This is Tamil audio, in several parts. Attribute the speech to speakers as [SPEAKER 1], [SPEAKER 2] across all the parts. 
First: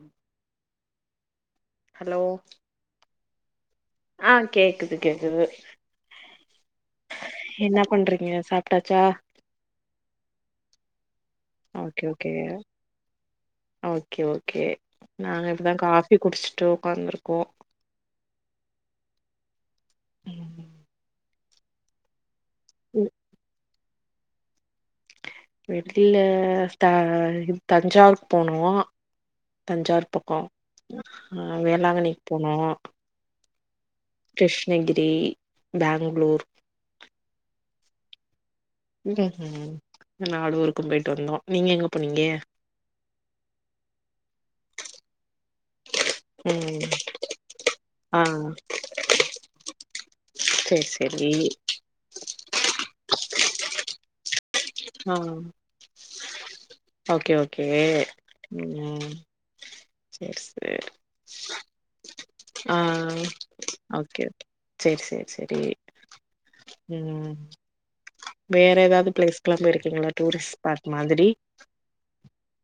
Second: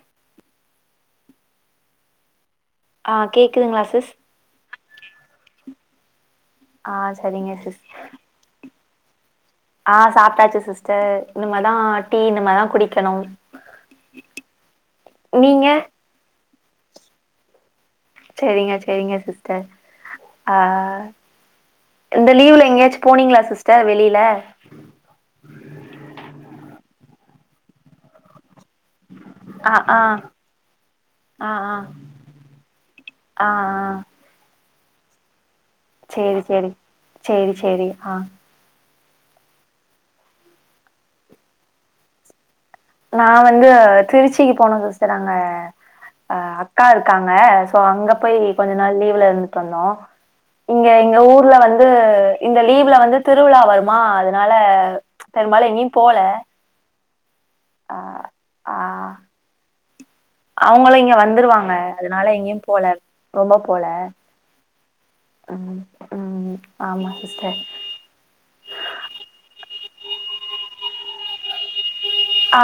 [SPEAKER 1] உம் ஹலோ
[SPEAKER 2] ஆ கேட்குதுங்களா சிஸ்
[SPEAKER 1] ஆ கேக்குது கேக்குது
[SPEAKER 2] ஆ சரிங்க
[SPEAKER 1] என்ன
[SPEAKER 2] சிஸ்
[SPEAKER 1] பண்றீங்க சாப்டாச்சா
[SPEAKER 2] ஆ சாப்டாச்சு சிஸ்டர் இனிமே தான்
[SPEAKER 1] ஓகே
[SPEAKER 2] டீ
[SPEAKER 1] ஓகே
[SPEAKER 2] இனிமேதா குடிக்கணு
[SPEAKER 1] ஓகே ஓகே நாங்க
[SPEAKER 2] நீங்க
[SPEAKER 1] இப்பதா காஃபி குடிச்சுட்டு உக்காந்துருக்கோ
[SPEAKER 2] சேரிங்க சேரிங்க சிஸ்டர் ஆ
[SPEAKER 1] ம்
[SPEAKER 2] இந்த லீவ்ல எங்கயாச்சு போனீங்களா சிஸ்டர் வெளியில
[SPEAKER 1] வெளில த தஞ்சாவூருக்கு போனோ
[SPEAKER 2] ஆ ஆ
[SPEAKER 1] தஞ்சாவூர் பக்கம் ஆ வேளாங்கண்ணிக்கு போனோ
[SPEAKER 2] ஆ ஆ
[SPEAKER 1] கிருஷ்ணகிரி
[SPEAKER 2] சேரி
[SPEAKER 1] பேங்ளூர்
[SPEAKER 2] சேரி சேரி சேரி ஹா
[SPEAKER 1] ம்ஹும் இந்த நாலு ஊருக்கு போயிட்டு வந்தோ நீங்க எங்க போனீங்க?
[SPEAKER 2] நா வந்து திருச்சிகு போனோ சிஸ்டர் அங்க அ அக்கா
[SPEAKER 1] ம்
[SPEAKER 2] இருக்காங்க சோ அங்க
[SPEAKER 1] ஆ
[SPEAKER 2] போய்‌ கொஞ்ச நாள் லீவுல இருந்துட்டு வந்தோ
[SPEAKER 1] சேரி
[SPEAKER 2] இங்க எங்க
[SPEAKER 1] சேரி
[SPEAKER 2] ஊர்ல வந்து இந்த லீவ்ல வந்து திருவிழா வருமா அது னால
[SPEAKER 1] ஆ
[SPEAKER 2] பெரும்பாலு எங்யு‌ போல
[SPEAKER 1] ஓகே ஓகே
[SPEAKER 2] ஆ
[SPEAKER 1] ம் சேரி சேரி
[SPEAKER 2] அவுங்களு இங்க வந்துருவாங்க அதுனால எங்யும்
[SPEAKER 1] ஆ
[SPEAKER 2] போல ரொம்ப போல
[SPEAKER 1] ஓகே சேரி சேரி சேரி
[SPEAKER 2] ம் ம் ஆமா
[SPEAKER 1] ம்
[SPEAKER 2] சிஸ்டர்
[SPEAKER 1] வேற எதாவ்து பிளேஸுக்லா போயிருக்கீங்ளா டூரிஸ் ஸ்பாட் மாதிரி
[SPEAKER 2] ஆ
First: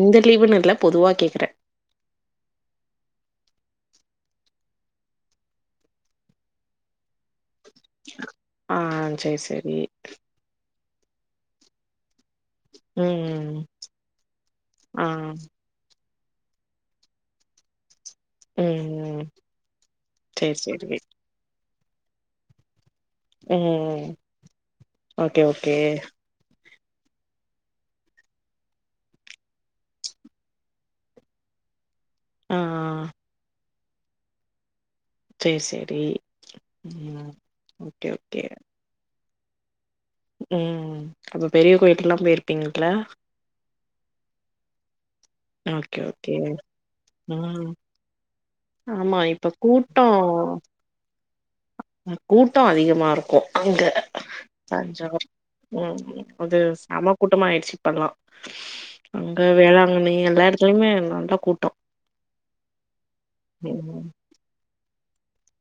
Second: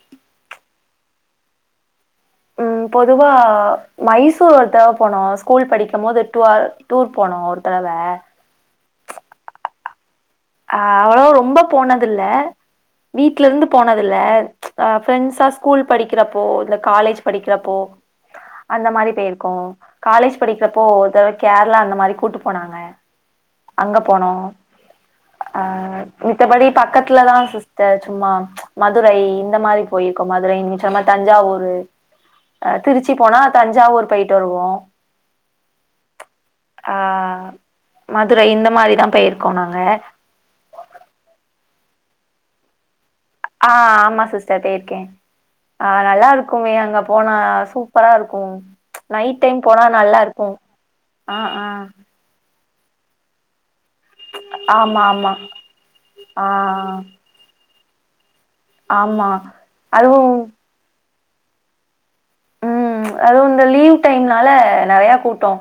[SPEAKER 1] இந்த லீவுன் இல்ல பொதுவா கேக்குறே
[SPEAKER 2] ம் பொதுவா மைசூர் ஒரு தவ போனோ ஸ்கூல் படிக்கும் போது டுவ டூர் போனோ ஒரு தடவ
[SPEAKER 1] ஆ சேர் சேரி
[SPEAKER 2] ஆ அவ்வளோ ரொம்ப போனதில்ல
[SPEAKER 1] ம்
[SPEAKER 2] வீட்லருந்து போனதில்ல அ
[SPEAKER 1] ஆ
[SPEAKER 2] ஃப்ரெண்ட்ஸா ஸ்கூல் படிக்கிறப்போ இந்த காலேஜ் படிக்கிறப்போ அந்த மாரி
[SPEAKER 1] ம்
[SPEAKER 2] பேயிருக்கோ காலேஜ்
[SPEAKER 1] சேரி
[SPEAKER 2] படிக்கிறப்போ
[SPEAKER 1] சேரி
[SPEAKER 2] ஒரு தடவ கேரளா அந்த மாரி கூட்டு போனாங்க அங்க
[SPEAKER 1] ம்
[SPEAKER 2] போனோ
[SPEAKER 1] ஓகே
[SPEAKER 2] ஆ
[SPEAKER 1] ஓகே
[SPEAKER 2] மித்தபடி பக்கத்ல தா சிஸ்டர் சும்மா மதுரை இந்த மாரி போயிருக்கோ மதுரை நிங் சொன்னமாரி தஞ்சாவூரு
[SPEAKER 1] ஆ
[SPEAKER 2] அ திருச்சி போனா தஞ்சாவூர் போயிட்டு வருவோ
[SPEAKER 1] சேர் சேரி
[SPEAKER 2] ஆ
[SPEAKER 1] ம் ஓகே ஓகே
[SPEAKER 2] மதுரை இந்த மாரிதா போயிருக்கோ நாங்க
[SPEAKER 1] ம் அப்ப பெரிய கோயில்கெல்லா போயிருப்பீங்கள்ல
[SPEAKER 2] ஆ ஆமா சிஸ்டர் பேயிருக்கே ஆ
[SPEAKER 1] ஓகே ஓகே
[SPEAKER 2] நல்லாருக்குமே அங்க போனா
[SPEAKER 1] ம்
[SPEAKER 2] சூப் பரா இருக்கு‌
[SPEAKER 1] ஆமா
[SPEAKER 2] நைட்
[SPEAKER 1] இப்ப
[SPEAKER 2] டைம் போனா
[SPEAKER 1] கூட்டோ
[SPEAKER 2] நல்லாருக்கு அ‌ அ
[SPEAKER 1] அ கூட்டொ அதிகமாருக்கு அங்க
[SPEAKER 2] ஆமா
[SPEAKER 1] தஞ்சாவூர்
[SPEAKER 2] ஆமா
[SPEAKER 1] ம்‌ ம்
[SPEAKER 2] ஆ
[SPEAKER 1] அது செமா கூட்டமா ஆயிடுச்சு‌ இப்பல்லா
[SPEAKER 2] ஆமா
[SPEAKER 1] அங்க வேளாங்கண்ணி
[SPEAKER 2] அதுவும்
[SPEAKER 1] எல்லா எடத்லயுமே நல்ல கூட்டொ
[SPEAKER 2] ம் அதுவு இந்த லீவ் டைம்னால நறைய கூட்டொ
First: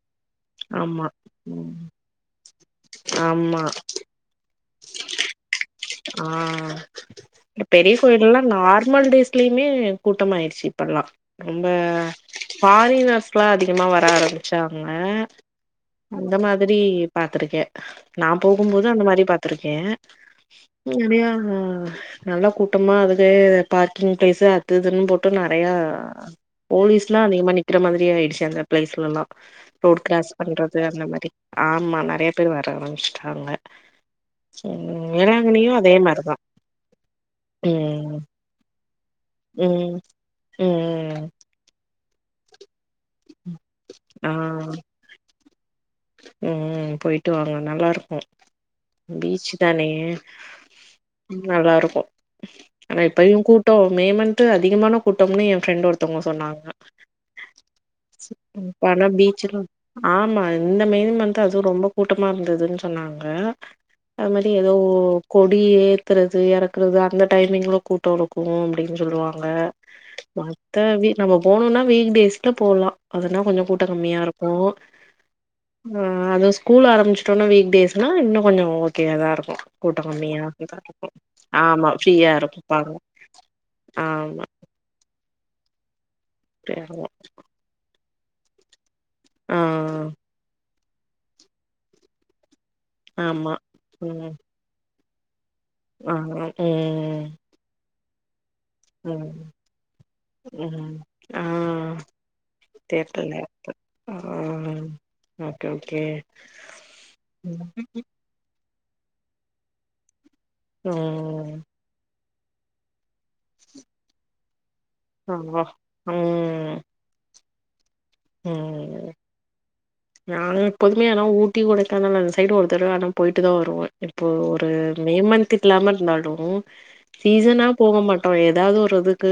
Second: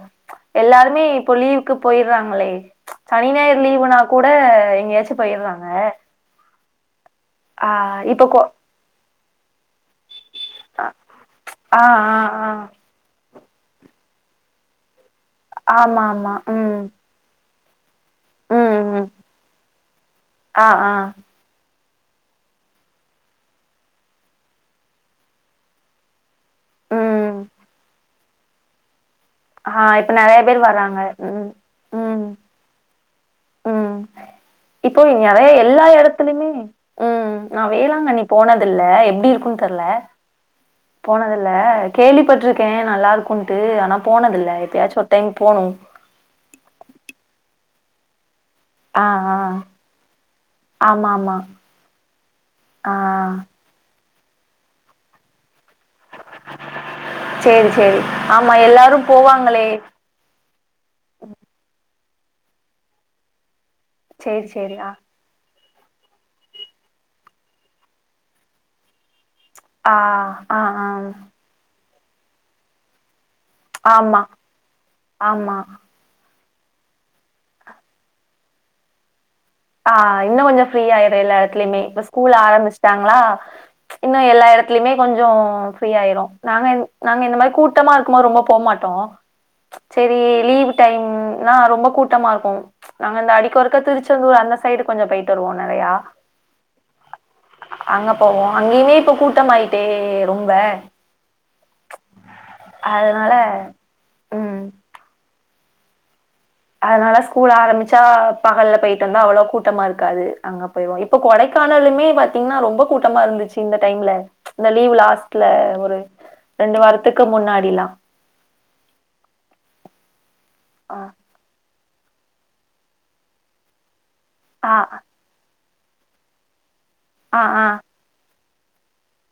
[SPEAKER 2] எல்லாருமே
[SPEAKER 1] ஆமா
[SPEAKER 2] இப்போ
[SPEAKER 1] ம்
[SPEAKER 2] லீவுக்கு போயிர்றாங்களே சனி ஞாயிற்
[SPEAKER 1] ஆமா
[SPEAKER 2] லீவுனா கூட எங்கயாச்சு போயிர்றாங்க
[SPEAKER 1] ஆ இந்த பெரிய
[SPEAKER 2] இப்ப கொ
[SPEAKER 1] கோயில்லா நார்மல் டேஸ்லயுமே கூட்டமாயிரு ச்சு இப்பல்லா ரொம்ப
[SPEAKER 2] ஆ ஆ ஆ
[SPEAKER 1] ஃபாரினர்ஸ் லா அதிகமா வர ஆரம்பிச்சாங்க
[SPEAKER 2] ஆமா ஆமா
[SPEAKER 1] அந்த மாதிரி
[SPEAKER 2] ம்
[SPEAKER 1] பாத்துருக்கே நா போகும்போது
[SPEAKER 2] ம்
[SPEAKER 1] அந்த
[SPEAKER 2] ம்
[SPEAKER 1] மாரி பாத்துருக்கே
[SPEAKER 2] ஆ ஆ
[SPEAKER 1] முடியாத நல்ல கூட்டமா அதுக்கே பார்க்கிங் பிளேஸு அத்து இதுன்னு போட்டு நெறைய போலீஸ்லா
[SPEAKER 2] ம்
[SPEAKER 1] அதிகமா நிக்கிற மாதிரி ஆயிடுச்சு அந்த பிளேஸ்லல்லா
[SPEAKER 2] ஆ
[SPEAKER 1] ரோட்
[SPEAKER 2] இப்ப
[SPEAKER 1] கிராஸ்
[SPEAKER 2] நெறைய பேர்
[SPEAKER 1] பண்றது
[SPEAKER 2] வராங்க
[SPEAKER 1] அந்த மாரி
[SPEAKER 2] ம்
[SPEAKER 1] ஆமா
[SPEAKER 2] ம்
[SPEAKER 1] நெறைய பேர் வர ஆரமிச் டாங்க [unintelligible]
[SPEAKER 2] அதே எல்லா எடத்துலய்மே ம் நா
[SPEAKER 1] ம்
[SPEAKER 2] வேளாங்கண்ணி போனதில்ல எப்டி இரு க்குன் தெர்ல
[SPEAKER 1] ம் ம்
[SPEAKER 2] போனதி ல்ல கேள்விபட்ருக்கே நல்லாருக்குன்ட்டு ஆனா
[SPEAKER 1] ஆ
[SPEAKER 2] போனதில்ல எப்பயாச்சு ஒரு டைம் போனு
[SPEAKER 1] ம் போயிட்டு வாங்க நல்லாருக்கு
[SPEAKER 2] ஆ ஆ
[SPEAKER 1] பீச்சு தானே
[SPEAKER 2] ஆமா ஆமா
[SPEAKER 1] நல்லா இருக்கு
[SPEAKER 2] ஆ
[SPEAKER 1] ஆனா இப்பயு கூ ட்டோ மே மன்த்து அதிகமான கூட்டம்னு எ ஃப்ரெண்டு ஒருத்தவுங்க சொன்னாங்க
[SPEAKER 2] சேரி சேரி ஆமா எல்லாரு
[SPEAKER 1] பண பீச்ல
[SPEAKER 2] போவாங்களே
[SPEAKER 1] ஆமா இந்த மே மன்த்து அதுவு ரொம்ப கூட்டமா இருந்ததுன் சொன்னாங்க அது
[SPEAKER 2] சேரி
[SPEAKER 1] மாரி எதோ
[SPEAKER 2] சேரி ஆ
[SPEAKER 1] கொடி ஏத்தறது எறக்கறது அந்த டைமிங்லு கூட்டோ இருக்கு அப்டின்னு சொல்லுவா ங்க
[SPEAKER 2] ஆ ஆ ஆ
[SPEAKER 1] மத்தபடி நம்ம போணுன்னா வீக்டேஸ்ல போலா அதனா கொஞ்சோ கூட்டோ கம்மியா
[SPEAKER 2] ஆமா
[SPEAKER 1] இருக்கு
[SPEAKER 2] ஆமா
[SPEAKER 1] ஆ அதுவு ஸ்கூல் ஆரம்பிச்ட்டோனா வீக் டேஸ்னா இன்னு கொஞ்சோ ஓகேயா தா இருக்கு
[SPEAKER 2] ஆ
[SPEAKER 1] கூட்டோ
[SPEAKER 2] இன்னு
[SPEAKER 1] கம்மியா
[SPEAKER 2] கொஞ்சோ
[SPEAKER 1] தா
[SPEAKER 2] ஃப்ரீ
[SPEAKER 1] இருக்கு
[SPEAKER 2] ஆயிடு எல்லா எடத்துலேயுமே
[SPEAKER 1] ஆமா
[SPEAKER 2] இப்ப
[SPEAKER 1] ஃப்ரீயா
[SPEAKER 2] ஸ்கூல்
[SPEAKER 1] இருப்பாங்க
[SPEAKER 2] ஆரம்பிச்சுட்டாங்ளா இன்னு
[SPEAKER 1] ஆமா
[SPEAKER 2] எல்லா எட த்திலியுமே கொஞ்சோ ஃப்ரீ ஆயிரு நாங்க இந்
[SPEAKER 1] ஃப்ரீயா இருக்கு
[SPEAKER 2] நாங்க இந்த மாரி கூட்டமா இருக்கும் போது ரொம்ப போமாட்டோ
[SPEAKER 1] ஆ
[SPEAKER 2] செரி லீவு டைம்னா ரொம்ப கூட்டமா இருக்கு நாங்க அந்த
[SPEAKER 1] ஆமா
[SPEAKER 2] அடிக்கு ஒருக்க திருச்செந்தூர் அந்த சைடு கொஞ்ச போயிட்டு வருவோ நறையா
[SPEAKER 1] ஆ ம் ம் ம் ம்
[SPEAKER 2] அங்க போவோ அங்கயுமே இப்ப கூட்டம் ஆயிட்டே ரொம்ப
[SPEAKER 1] ம் ஆ தெர்ட்டல
[SPEAKER 2] அதனால
[SPEAKER 1] அப்ப ஆ
[SPEAKER 2] ம்
[SPEAKER 1] ஓகே ஓகே
[SPEAKER 2] அதனால ஸ்கூல் ஆரம்பிச்சா பகல போயிட்டு வந்தா அவ்வளவு கூட்டமா இருக்காது அங்க போயிருவோ இப்ப
[SPEAKER 1] ம்
[SPEAKER 2] கொடைக்கா னலுமே பாத்தீங்கன்னா ரொம்ப கூட்டமா இருந்துச்சு இந்த டைம்ல இந்த லீவ் லாஸ் ட்ல
[SPEAKER 1] ஆமா
[SPEAKER 2] ஒரு
[SPEAKER 1] ம்
[SPEAKER 2] ரெண்டு வாரத்துக்கு முன்னாடிலா
[SPEAKER 1] ம் நாங்க
[SPEAKER 2] ஆ
[SPEAKER 1] எப்போதுமே ஆனா ஊட்டி கொடைக்கானல் அந்த சைடு ஒருத்தரவ ஆனா போயிட்டு தா வருவ இப்போ ஒரு
[SPEAKER 2] ஆ
[SPEAKER 1] மே மன்த்கில்லாம இருந்தாலு
[SPEAKER 2] ஆ ஆ
[SPEAKER 1] சீசனா போக மாட் டோ ஏதாவது ஒரு இதுக்கு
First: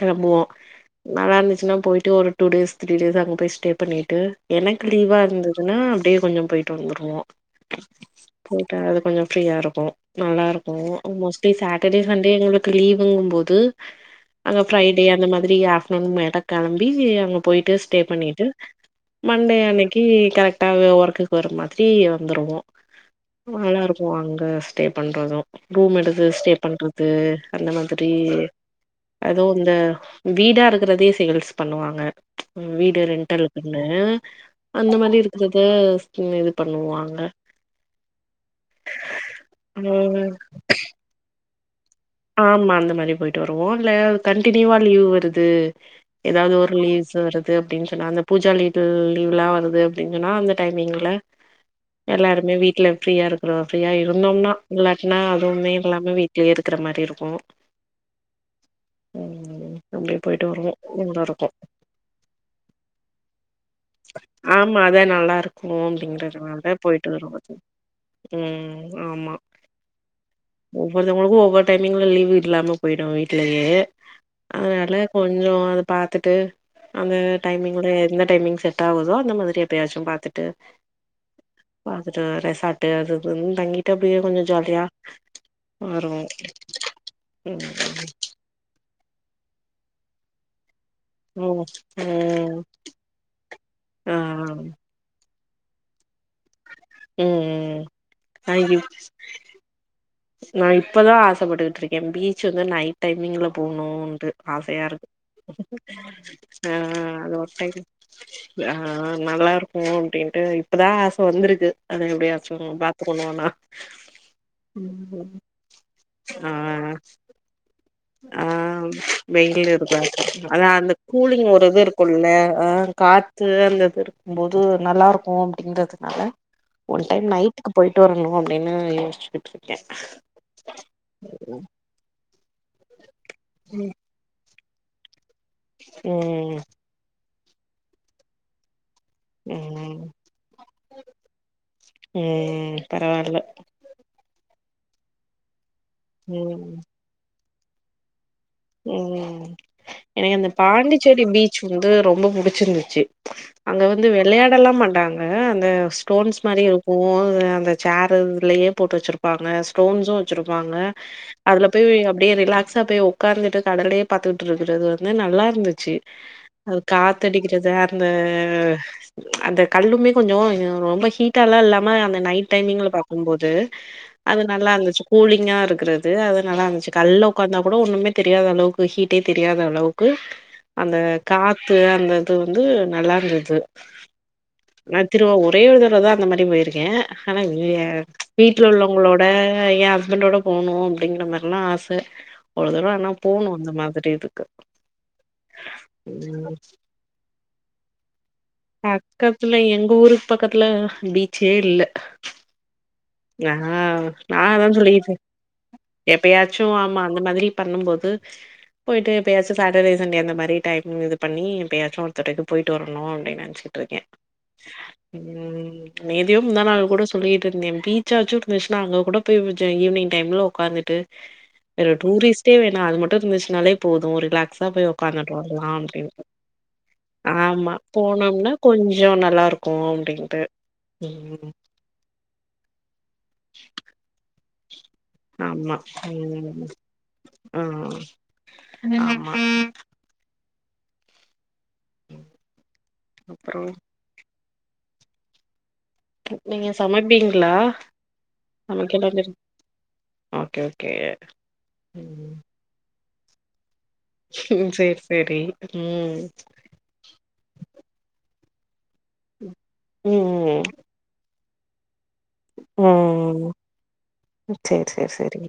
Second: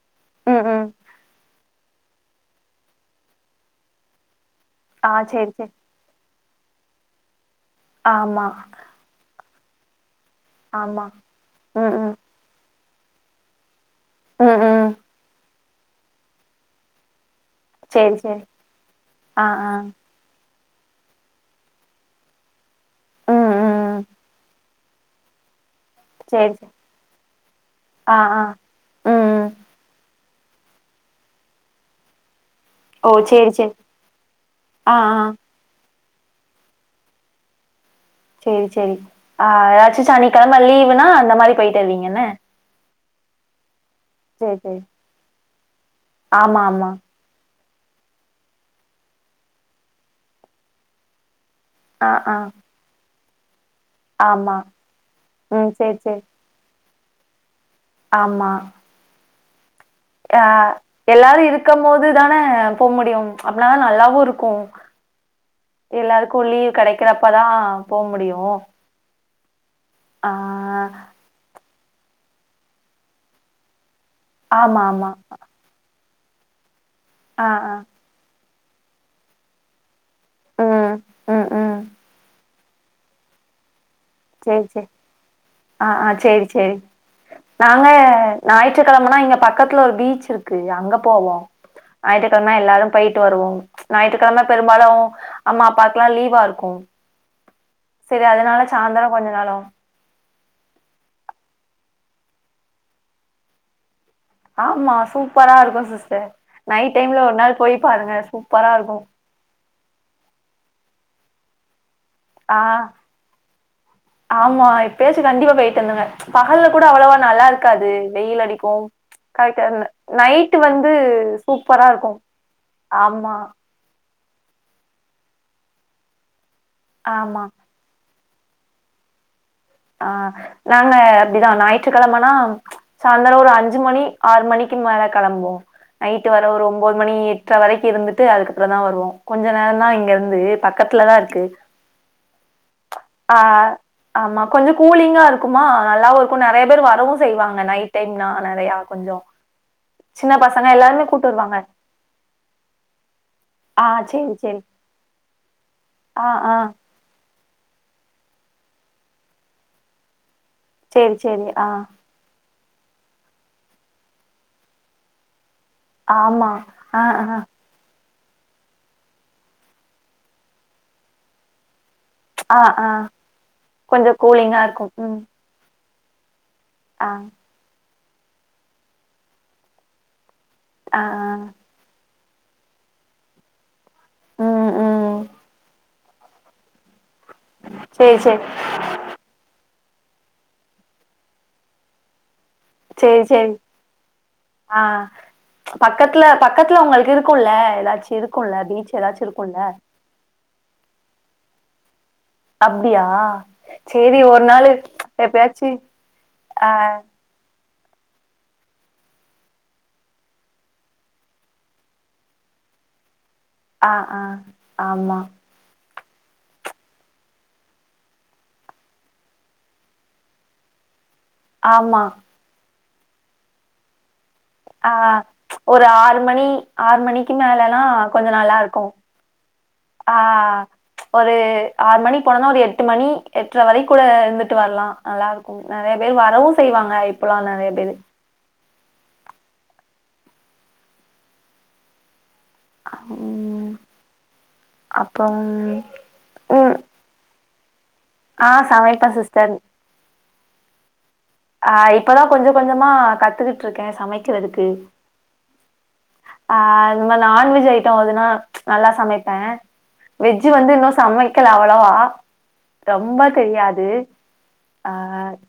[SPEAKER 1] கெளம்புவோ
[SPEAKER 2] ம் ம்
[SPEAKER 1] நல்லா இருந்துச்சுன்னா போயிட்டு ஒரு டூ டேஸ் த்ரீ டேஸ் அங்கே போய் ஸ்டே பண்ணிட்டு என்னை
[SPEAKER 2] ஆ
[SPEAKER 1] லீவா
[SPEAKER 2] சரி சரி
[SPEAKER 1] இருந்ததுன்னா அப்டியே கொஞ்சம் போயிட்டு வந்துருவோ
[SPEAKER 2] ஆமா
[SPEAKER 1] போயிட்டு அது கொஞ்சம் ஃப்ரீயா இருக்கு நல்லா இருக்கு
[SPEAKER 2] ஆமா
[SPEAKER 1] மோஸ்ட்லி
[SPEAKER 2] ம்
[SPEAKER 1] சாட்டர்டே
[SPEAKER 2] ம்
[SPEAKER 1] சண்டே எங்களுக்கு லீவுங்கும்போது அங்க
[SPEAKER 2] ம் ம்
[SPEAKER 1] ஃப்ரைடே அந்த மாதிரி ஆஃப்டர்நூன் மேடா கெளம்பி அங்க போயிட்டு ஸ்டே
[SPEAKER 2] சரி சரி
[SPEAKER 1] பண்ணிட்டு
[SPEAKER 2] ஆ
[SPEAKER 1] ண்டே
[SPEAKER 2] ஆ
[SPEAKER 1] அன்னைக்கு கரெக்டா ஒர்க்குக்கு வற மாதிரி வந்துருவோ
[SPEAKER 2] ம்
[SPEAKER 1] நல்லா
[SPEAKER 2] ம்
[SPEAKER 1] இருக்கு அங்க ஸ்டே பண்றது ரூம் எடுத்து
[SPEAKER 2] சரி
[SPEAKER 1] ஸ்டே
[SPEAKER 2] சரி
[SPEAKER 1] பண்றது அந்த மாதிரி
[SPEAKER 2] ஆ ஆ ம்
[SPEAKER 1] அது
[SPEAKER 2] ம்
[SPEAKER 1] இந்த வீடா இருக்கிறதே சேல்ஸ் பண்ணுவாங்க வீடு
[SPEAKER 2] ஓ சரி சரி
[SPEAKER 1] ரெண்ட்டல்க்குண்ணு அந்த
[SPEAKER 2] ஆ
[SPEAKER 1] மாதிரி
[SPEAKER 2] ஆ
[SPEAKER 1] இருக்கிறத ம் இது பண்ணுவாங்க
[SPEAKER 2] சேரி சேரி ஆ ஏதாச்சு சனிக்கெழம லீவுனா அந்த மாரி போயிட்டு வருவீங்க என்ன
[SPEAKER 1] ஆமா அந்த மாரி போயிட்டு வருவோ இல்ல
[SPEAKER 2] சேரி
[SPEAKER 1] கண்டினியூவா
[SPEAKER 2] சேரி
[SPEAKER 1] லீவ் வருது ஏதாவது
[SPEAKER 2] ஆமா
[SPEAKER 1] ஒரு
[SPEAKER 2] ஆமா
[SPEAKER 1] லீவ்ஸ் வரு து அப்டின்னு சொன்னா அந்த பூஜா லீவு லீவ்லா வருது அப்டின்னு சொன்னா அந்த டைமிங்ல
[SPEAKER 2] ஆ ஆ
[SPEAKER 1] எல்லாருமே வீட்ல ஃப்ரீயா இருக்கறோ ஃப்ரீயா இருந்தோம்னா
[SPEAKER 2] ஆமா
[SPEAKER 1] இல்லாட்னா
[SPEAKER 2] ம்
[SPEAKER 1] அதுவுமே
[SPEAKER 2] சேரி
[SPEAKER 1] எல்லாமே
[SPEAKER 2] சேரி
[SPEAKER 1] வீட்லயே இருக் கிற மாரி இருக்கு
[SPEAKER 2] ஆமா
[SPEAKER 1] ம் அப்டியே
[SPEAKER 2] ஆ
[SPEAKER 1] போயிட்டு வருவோ நல்லா
[SPEAKER 2] எல்லாரு
[SPEAKER 1] இருக்கு
[SPEAKER 2] இருக்கும் போது தான போ முடியும் அப்பனாதா நல்லாவு இருக் கு
[SPEAKER 1] ஆமா அதா நல்லா இருக்கு
[SPEAKER 2] எல்லாருக்கு
[SPEAKER 1] அப்டிங்கறதுனால
[SPEAKER 2] லீவ்
[SPEAKER 1] போயிட்டு
[SPEAKER 2] கடைக்கிறப்ப
[SPEAKER 1] வருவோ
[SPEAKER 2] தா போ முடியு ஆ
[SPEAKER 1] ஒவ்வொருத்தவங்களுக்கும் ஒவ்வொரு டைமிங்கிலும் லீவு இல்லாம போயிடும் வீட்டுலேயே ஆ
[SPEAKER 2] ஆமா
[SPEAKER 1] அதா
[SPEAKER 2] ஆமா
[SPEAKER 1] கொஞ்ச அத பாத்துட்டு அந்த
[SPEAKER 2] ஆ ஆ
[SPEAKER 1] டைமிங்ல எந்த டைமிங் சேட் அவுதோ அந்த மாதிரி எப்பாயாச்சும் பாத்துட்டு
[SPEAKER 2] ம் ம் ம்
[SPEAKER 1] பாத்துட்டு ரெஸ்ஸுட் ட்டூ அது‌ வந்து தங்கிட்டு அப்டியே கொஞ்சம்
[SPEAKER 2] சேரி
[SPEAKER 1] ஜாலியா
[SPEAKER 2] சேரி ஆ ஆ
[SPEAKER 1] வருவோ
[SPEAKER 2] சேரி
[SPEAKER 1] ம்
[SPEAKER 2] நாங்க ஞாயிற்றுக்கிழமனா இங்க பக்கத்துல ஒரு பீச் இருக்கு இருக்கு அங்க போவோம்
[SPEAKER 1] ம்
[SPEAKER 2] ஞாயிறுக்கிழம
[SPEAKER 1] ம்
[SPEAKER 2] எல்லாரும் பேயிட்டு வருவோம்
[SPEAKER 1] ஆ
[SPEAKER 2] ஞாயிற்றுக்கிழம
[SPEAKER 1] ம்
[SPEAKER 2] பெரும்பாலும் அம்மா அப்பா கெல்லா லீவா இருக்கும்
[SPEAKER 1] ம்
[SPEAKER 2] சேரி
[SPEAKER 1] நா
[SPEAKER 2] அதனால
[SPEAKER 1] இப்
[SPEAKER 2] சாயந்திரம் கொஞ்ச நேரம்
[SPEAKER 1] நா இப்பதா ஆசப்பட்டுக்கிட்டு இருக்கே பீச்சுக்கு நைட் டைமிங்ல போணும்ன்ட்டு
[SPEAKER 2] ஆமா சூப்பரா இருக்கும் சிஸ்டர்
[SPEAKER 1] ஆ
[SPEAKER 2] நைட் டைம்ல
[SPEAKER 1] அது
[SPEAKER 2] ஒரு நாள் போயி
[SPEAKER 1] டைம்
[SPEAKER 2] பாருங்க சூப்பரா
[SPEAKER 1] ஆ
[SPEAKER 2] இருக்கும்
[SPEAKER 1] நல்லா இருக்கும் அப்டின்ட்டு இப்பதா ஆச வந்திருக்கு அத
[SPEAKER 2] ஆ
[SPEAKER 1] எப்படியாச்சும் பாத்துக்கண்ணுனா
[SPEAKER 2] ஆமா இப்பயசு கண்டிப்பா போயிட்டு இருந்துங்க
[SPEAKER 1] ஆ
[SPEAKER 2] பகல்லல கூட அவ்வளவா நல்லா இருக்காது வெயில்
[SPEAKER 1] ஆ
[SPEAKER 2] அடிக்கும்
[SPEAKER 1] வெயில
[SPEAKER 2] கரெக்டா
[SPEAKER 1] இருந்த
[SPEAKER 2] நைட்டு
[SPEAKER 1] அதா
[SPEAKER 2] வந்து
[SPEAKER 1] அந்த கூலிங் ஒரு இது
[SPEAKER 2] சூப்பரா இருக்கும்
[SPEAKER 1] இருக்கும்ல ஆ
[SPEAKER 2] ஆமா
[SPEAKER 1] காத்து அந்த இது இருக்கும் போது நல்லா இருக்கும் அப்படிங்கதுனால ஒன் டைம்
[SPEAKER 2] ஆமா
[SPEAKER 1] நைட்டு போயிட்டு வரனும் அப்படின்னு யோசிச்ச
[SPEAKER 2] ஆ நாங்க அப்படிதா ஞாயிற்றுக்கிழமனா சாயந்தரம் ஒரு அஞ்சு மணி ஆறு மணிக்கு மேல கல்ம்புவோம் நைட்டு வர
[SPEAKER 1] ம்
[SPEAKER 2] ஒன் பது மணி எட்டற வரைக்கு இருந்துட்டு அதுக்கப்புறம் தா வருவோ கொஞ்ச நேரம்தா
[SPEAKER 1] ம்
[SPEAKER 2] இங்க இருந்து பக்கத்துலதா இருக்கு
[SPEAKER 1] ம் பரவால்ல
[SPEAKER 2] ஆ ஆமா கொஞ்சம் கூலிங்கா இருக்குமா நல்லாவும் இருக்கும் நிறைய
[SPEAKER 1] ம்
[SPEAKER 2] பேர் வரவும் செய்வாங்க நைட் டைம்னா நிறையா கொஞ்ச
[SPEAKER 1] ம் எனக்கு அந்த பாண்டிச்சேடி பீச்
[SPEAKER 2] வருவாங்க
[SPEAKER 1] வந்து ரொம்ப புடிச்சிருந்துச்சு அங்க
[SPEAKER 2] ஆ
[SPEAKER 1] வந்து
[SPEAKER 2] சேரி சேரி
[SPEAKER 1] விளையாடலா மாட்டாங்க அந்த
[SPEAKER 2] ஆ
[SPEAKER 1] ஸ்டோன்ஸ்
[SPEAKER 2] ஆ
[SPEAKER 1] மாதிரி இருக்கு ஓ அந்த சேர் இதுலயே போட்டு வச்சிருப்பாங்க ஸ்டோன்ஸம் வச்சிருப்பாங்க
[SPEAKER 2] சேரி சேரி ஆ
[SPEAKER 1] அதுல போய் அப்படியே ரிலாக்ஸ போய் உக்காந்துட்டு கடலே பாத்துட்டு இருக்கிறது நல்லா இருந்துச்சு
[SPEAKER 2] ஆமா
[SPEAKER 1] அது
[SPEAKER 2] ஆ
[SPEAKER 1] காத்த
[SPEAKER 2] ஆ
[SPEAKER 1] அடிக்கிறது அந்த அந்த கல்லுமே கொஞ்சம் ரொம்ப ஹீட்டல்லா இல்லாம அந்த நைட்
[SPEAKER 2] ஆ ஆ
[SPEAKER 1] டைமி்ல பார்க்கும்போது
[SPEAKER 2] கொஞ்சோ
[SPEAKER 1] அது
[SPEAKER 2] கூலிங்கா
[SPEAKER 1] நல்லா
[SPEAKER 2] இருக்கு
[SPEAKER 1] அந்தச்சு
[SPEAKER 2] ம்
[SPEAKER 1] கூலிங்கா இருக்கிறது அது நல்லா இருந்துச்சு
[SPEAKER 2] ஆ
[SPEAKER 1] கல்ல உட்காந்தா கூட ஒண்ணுமே தெரியாத அளவுக்கு ஹீட்டே தெரியாத அளவுக்கு அந்த
[SPEAKER 2] ஆ ஆ
[SPEAKER 1] காத்து அந்த இது வந்து நல்லா இருந்துது
[SPEAKER 2] ம்
[SPEAKER 1] நா
[SPEAKER 2] ம்
[SPEAKER 1] திருவா ஒரே ஒரு தடவதா அந்த மாதிரி போயிருக்கே ஆனா
[SPEAKER 2] சேரி சேரி
[SPEAKER 1] வீட்டு ல உள்ளவங்களோட எ ஹஸ்பண்டோட போணும் அப்படிங்கற மாதிரெல்லாம் ஆச அவளவு தூரம் ஆனா
[SPEAKER 2] சேரி சேரி
[SPEAKER 1] போணும் அந்த மாதிரி இதுக்கு
[SPEAKER 2] ஆ பக்கத்துல
[SPEAKER 1] ம்
[SPEAKER 2] பக்கத்துல உங்களுக்கு இருக்கும்ல ஏதாச்சு இருக்கும்ல பீச் ஏதாச்சு இருக்கும்ல
[SPEAKER 1] பக்கதுல பீச்சே இல்ல
[SPEAKER 2] அப்டியா
[SPEAKER 1] நா
[SPEAKER 2] சேரி
[SPEAKER 1] நா
[SPEAKER 2] ஒரு
[SPEAKER 1] அதா
[SPEAKER 2] நாளு
[SPEAKER 1] சொல்லிடுக்
[SPEAKER 2] எப்பயாச்சு
[SPEAKER 1] எப்பயாச்சும்
[SPEAKER 2] ஆ
[SPEAKER 1] ஆமா அந்த மாதிரி பண்ணும்போது போயிட்டு எப்பயாச்சும் சார்டே சண்டே அந்த மாரி டைம் இது பண்ணிப்பயாச்சும் ஒருத்தரைக்கு போயிட்டு வரும் அப்படின்னு நினச்ச
[SPEAKER 2] ஆ ஆ ஆமா
[SPEAKER 1] நேத்தியும் முந்தா நாள் கூட சொல்லிட்டு இருந்தே பீச்சா வச்சு இருந்துச்சுன்னா அங்க கூட போய் ஈவினிங் டைம்ல உட்காந்துட்டு வேற
[SPEAKER 2] ஆமா
[SPEAKER 1] டூரிஸ்ட்டே வேணா அது மட்டும் இருந்துச்சுனாலே போதும் ஒரு ரிலாக்ஸ் சா
[SPEAKER 2] ஆ
[SPEAKER 1] போய் உட்காந்துட்டு வரலா அப்ப
[SPEAKER 2] ஒரு
[SPEAKER 1] அப்படின்னு
[SPEAKER 2] ஆறு மணி ஆறு மணிக்கு
[SPEAKER 1] ஆமா
[SPEAKER 2] மேலல்லா கொஞ்ச
[SPEAKER 1] போனம் நா
[SPEAKER 2] நல்லா இருக்கு
[SPEAKER 1] கொஞ்ச நல்லா இருக் கும்
[SPEAKER 2] ஆ
[SPEAKER 1] அப்படின்ட்டு
[SPEAKER 2] ஒரு
[SPEAKER 1] உம்
[SPEAKER 2] ஆறு மணிக்கு போனனா ஒரு எட்டு மணி எட்டுர வரைக்கு கூட இருந்து ட்டு வரலா நல்லா இருக்கு
[SPEAKER 1] ஆமா
[SPEAKER 2] நிறைய பேர் வரவும்
[SPEAKER 1] ம்
[SPEAKER 2] செய்வாங்க இப்பல்லா நிறைய பேரு
[SPEAKER 1] ந அப்றோ
[SPEAKER 2] ம் அப்றோ
[SPEAKER 1] நீங்க சமைப்பீங்ளா
[SPEAKER 2] ஆ சமைப்பே
[SPEAKER 1] நம்ளுக்கேன்டா அது
[SPEAKER 2] சிஸ்டர்
[SPEAKER 1] ஒகே ஓகே
[SPEAKER 2] ஆ இப்பதா
[SPEAKER 1] ம்
[SPEAKER 2] கொஞ்சொ கொஞ்சமா கத்துகிட் ருக்கே சமைக்கிறதுக்கு
[SPEAKER 1] ம் சேரி சேரி ம்
[SPEAKER 2] ஆஹ் நம்ம நான்வெஜ் ஐட்டோ அதுனா நல்லா சமைப்பே வெஜ்ஜு
[SPEAKER 1] ம்
[SPEAKER 2] வந்து இன்னு சமை க்கல அவ்வளவா ரொம்ப
[SPEAKER 1] ம்
[SPEAKER 2] தெரியாது
[SPEAKER 1] சேரி
[SPEAKER 2] ஆ
[SPEAKER 1] சேரி சேரி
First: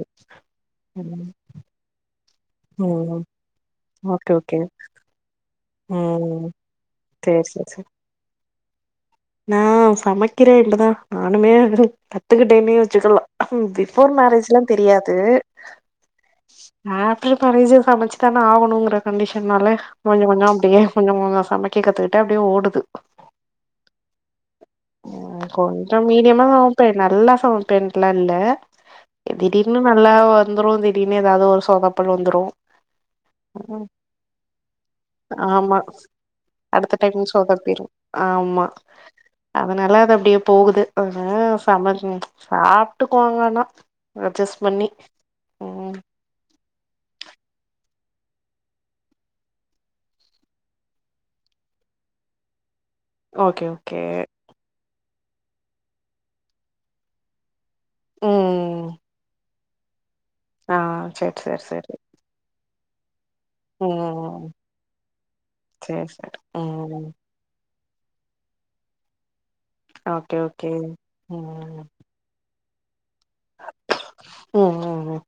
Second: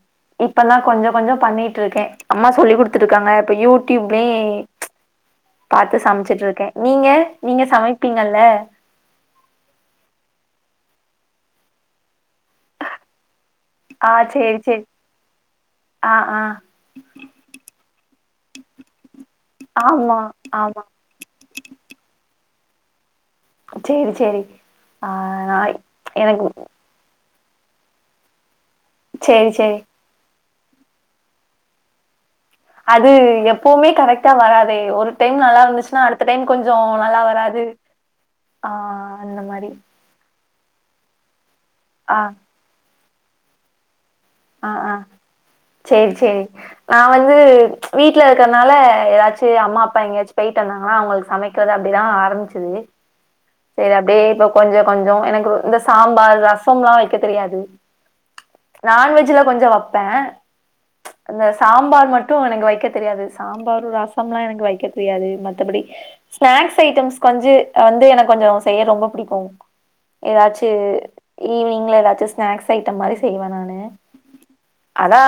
[SPEAKER 2] இப்பல்லா கொஞ்சொ
[SPEAKER 1] ம்
[SPEAKER 2] கொஞ்சோ பண்ணீட்ருக்கே அம்மா சொல்லி்
[SPEAKER 1] ம்
[SPEAKER 2] குடுத்துட்ருக்காங்க இப்ப யூடியூப்மே
[SPEAKER 1] ஓகே ஓகே
[SPEAKER 2] பாத்து
[SPEAKER 1] ம்
[SPEAKER 2] சமச்சீட்ருக்கே நீங்க
[SPEAKER 1] சேரி
[SPEAKER 2] நீங்க
[SPEAKER 1] சேரி சேரி
[SPEAKER 2] சமைப்பீங்கல்ல
[SPEAKER 1] நா சமைக்கிறே இப்பதா நானுமே கத்துக்கிட்டேனே வச்சுக்கலா
[SPEAKER 2] ஆ
[SPEAKER 1] பிஃபோர்
[SPEAKER 2] சேரி
[SPEAKER 1] மேரேஜ்லா
[SPEAKER 2] சேரி
[SPEAKER 1] தெரியாது
[SPEAKER 2] ஆ ஆ
[SPEAKER 1] ஆஃப்டரு மேரேஜு சமச்சி தானே ஆகணூங்குற கண்டிஷன்னால
[SPEAKER 2] ஆமா
[SPEAKER 1] கொஞ்சொ கொஞ்சோ அப்டியே
[SPEAKER 2] ஆமா
[SPEAKER 1] கொஞ்சமோ நா சமைக்க கத்துக்கிட்டே அப்டியே ஓடுது
[SPEAKER 2] சேரி சேரி ஆ
[SPEAKER 1] அ
[SPEAKER 2] நா
[SPEAKER 1] கொஞ்சோ மீடியமா
[SPEAKER 2] எனக்கு
[SPEAKER 1] சமைப்பே நல்லா சமைப்பேன்ட்லா இல்ல
[SPEAKER 2] சேரி சேரி
[SPEAKER 1] திடீர்னு நா ல்லா வந்துரு திடீனு ஏதாவது ஒரு சொதப்பல் வந்துரு
[SPEAKER 2] அது எப்பவுமே கரெக்டா வராதே ஒரு டைம் நல்லா
[SPEAKER 1] ஆமா
[SPEAKER 2] வந்துச்சினா அடுத்த டைம் கொஞ்சோ
[SPEAKER 1] அடுத்த
[SPEAKER 2] நல்லா
[SPEAKER 1] டைம்
[SPEAKER 2] வராது
[SPEAKER 1] சொதப்பிரு ஆமா
[SPEAKER 2] ஆ அந்த மாரி
[SPEAKER 1] அதனால அது அப்டியே போகுது ஆ சம நீ
[SPEAKER 2] ஆ
[SPEAKER 1] சாப்டுக்கோங்கனா
[SPEAKER 2] ஆ ஆ சேரி சேரி நா வந்து வீட்ல இருக்றனால ஏதாச்சு அம்மா அப்பா எங்கயாச்சு போயிட்டு வந்தாங்கனா அவங்களுக்கு சமை க்றது அப்டிதா ஆரம்பிச்சது
[SPEAKER 1] ஓகே
[SPEAKER 2] சேரி
[SPEAKER 1] ஓகே
[SPEAKER 2] அப்டியே இப்ப கொஞ்ச கொஞ்சோ எனக்குரு இந்த சாம்பார் ரசம்லா வைக்க தெரியாது
[SPEAKER 1] ம்
[SPEAKER 2] நான்வெஜ்ஜில கொஞ்சோ வப்பே
[SPEAKER 1] ஆ செர் சேர் சேரி
[SPEAKER 2] டு எனக்கு வைக்க தெரியாது சாம்பாரு ரசம்லா
[SPEAKER 1] ம்
[SPEAKER 2] எனக்கு வைக்க தெரியாது மத்தபடி
[SPEAKER 1] சேரி சேரி
[SPEAKER 2] ஸ்நேக்ஸ்
[SPEAKER 1] ம்
[SPEAKER 2] ஐட்டம்ஸ் கொஞ்சு வந்து எனக் கொஞ்சோ செய்ய ரொம்ப பிடிக்கூ
[SPEAKER 1] ஓகே
[SPEAKER 2] ஏதாச்சு
[SPEAKER 1] ஓகே ம்
[SPEAKER 2] ஈவினிங்ல ஏதாச்சுஸ் நேக்ஸ் ஐட்டம் மாரி செய்வ நானு
[SPEAKER 1] ம்
[SPEAKER 2] அதா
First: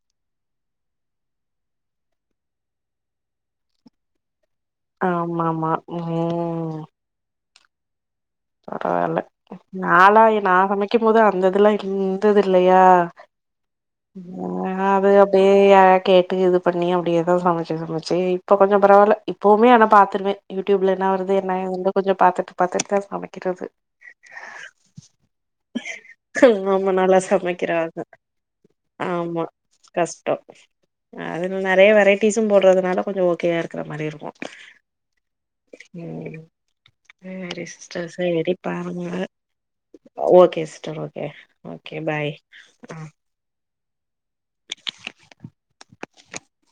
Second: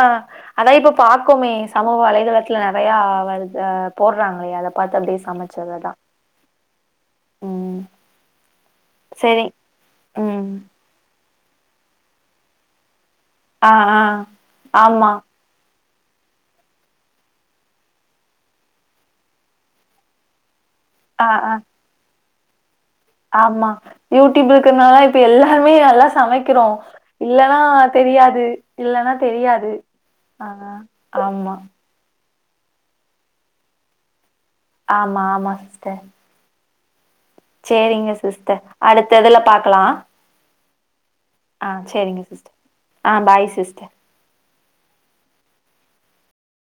[SPEAKER 2] அதா இப்ப பாக்கோமே சமூக வலைதளத்ல நெறையா வருது அ போட்றாங்களே அத பாத்து அப்டியே
[SPEAKER 1] ஆமா ஆமா
[SPEAKER 2] சமச்சதுதா
[SPEAKER 1] ம்
[SPEAKER 2] ம்
[SPEAKER 1] பரவாயில்ல
[SPEAKER 2] செரி
[SPEAKER 1] நாளாய்
[SPEAKER 2] ம்
[SPEAKER 1] நா சமைக்கும் போது அந்த இதுல்லா இருந்ததில்லையா
[SPEAKER 2] ஆ ஆ
[SPEAKER 1] நா அது
[SPEAKER 2] ஆமா
[SPEAKER 1] அப் டியே யாரா கேட்டு இது பண்ணி அப்டியேதா சமச்சி சமச்சி இப்ப கொஞ்சோ பரவால்ல இப்பவுமே ஆனா பாத்துருவே யூடியூப்ல என்ன
[SPEAKER 2] ஆ
[SPEAKER 1] வருது
[SPEAKER 2] ஆ
[SPEAKER 1] என்னாய் வந்து கொஞ்சோ பாத்துட்டு பாத்துட்டுதா சம
[SPEAKER 2] ஆமா யூடியூப் இருக்குறனால இப்ப எல்லாருமே நல்லா சமைக்கிறோ
[SPEAKER 1] ஆமா நல்லா
[SPEAKER 2] இல்லனா
[SPEAKER 1] சமைக்கிறாங்க
[SPEAKER 2] தெரியாது இல்லனா
[SPEAKER 1] ஆமா
[SPEAKER 2] தெரியாது
[SPEAKER 1] கஷ்டோ
[SPEAKER 2] ஆ ஆமா.
[SPEAKER 1] அதில நெறைய வெரைட்டீஸும் போடுறதுனால கொஞ்சோ ஓகேயா இருக்ற மாரி இருக்கு
[SPEAKER 2] ஆமா ஆமா சிஸ்டர்
[SPEAKER 1] சேரி சிஸ்
[SPEAKER 2] ரிங்க சிஸ்டர் அடுத்த இதுல பாக்கலா
[SPEAKER 1] அ ஓகே சிஸ்டர் ஓ
[SPEAKER 2] ஆ சேரிங்க சிஸ்டர் ஆ பாய் சிஸ்டர்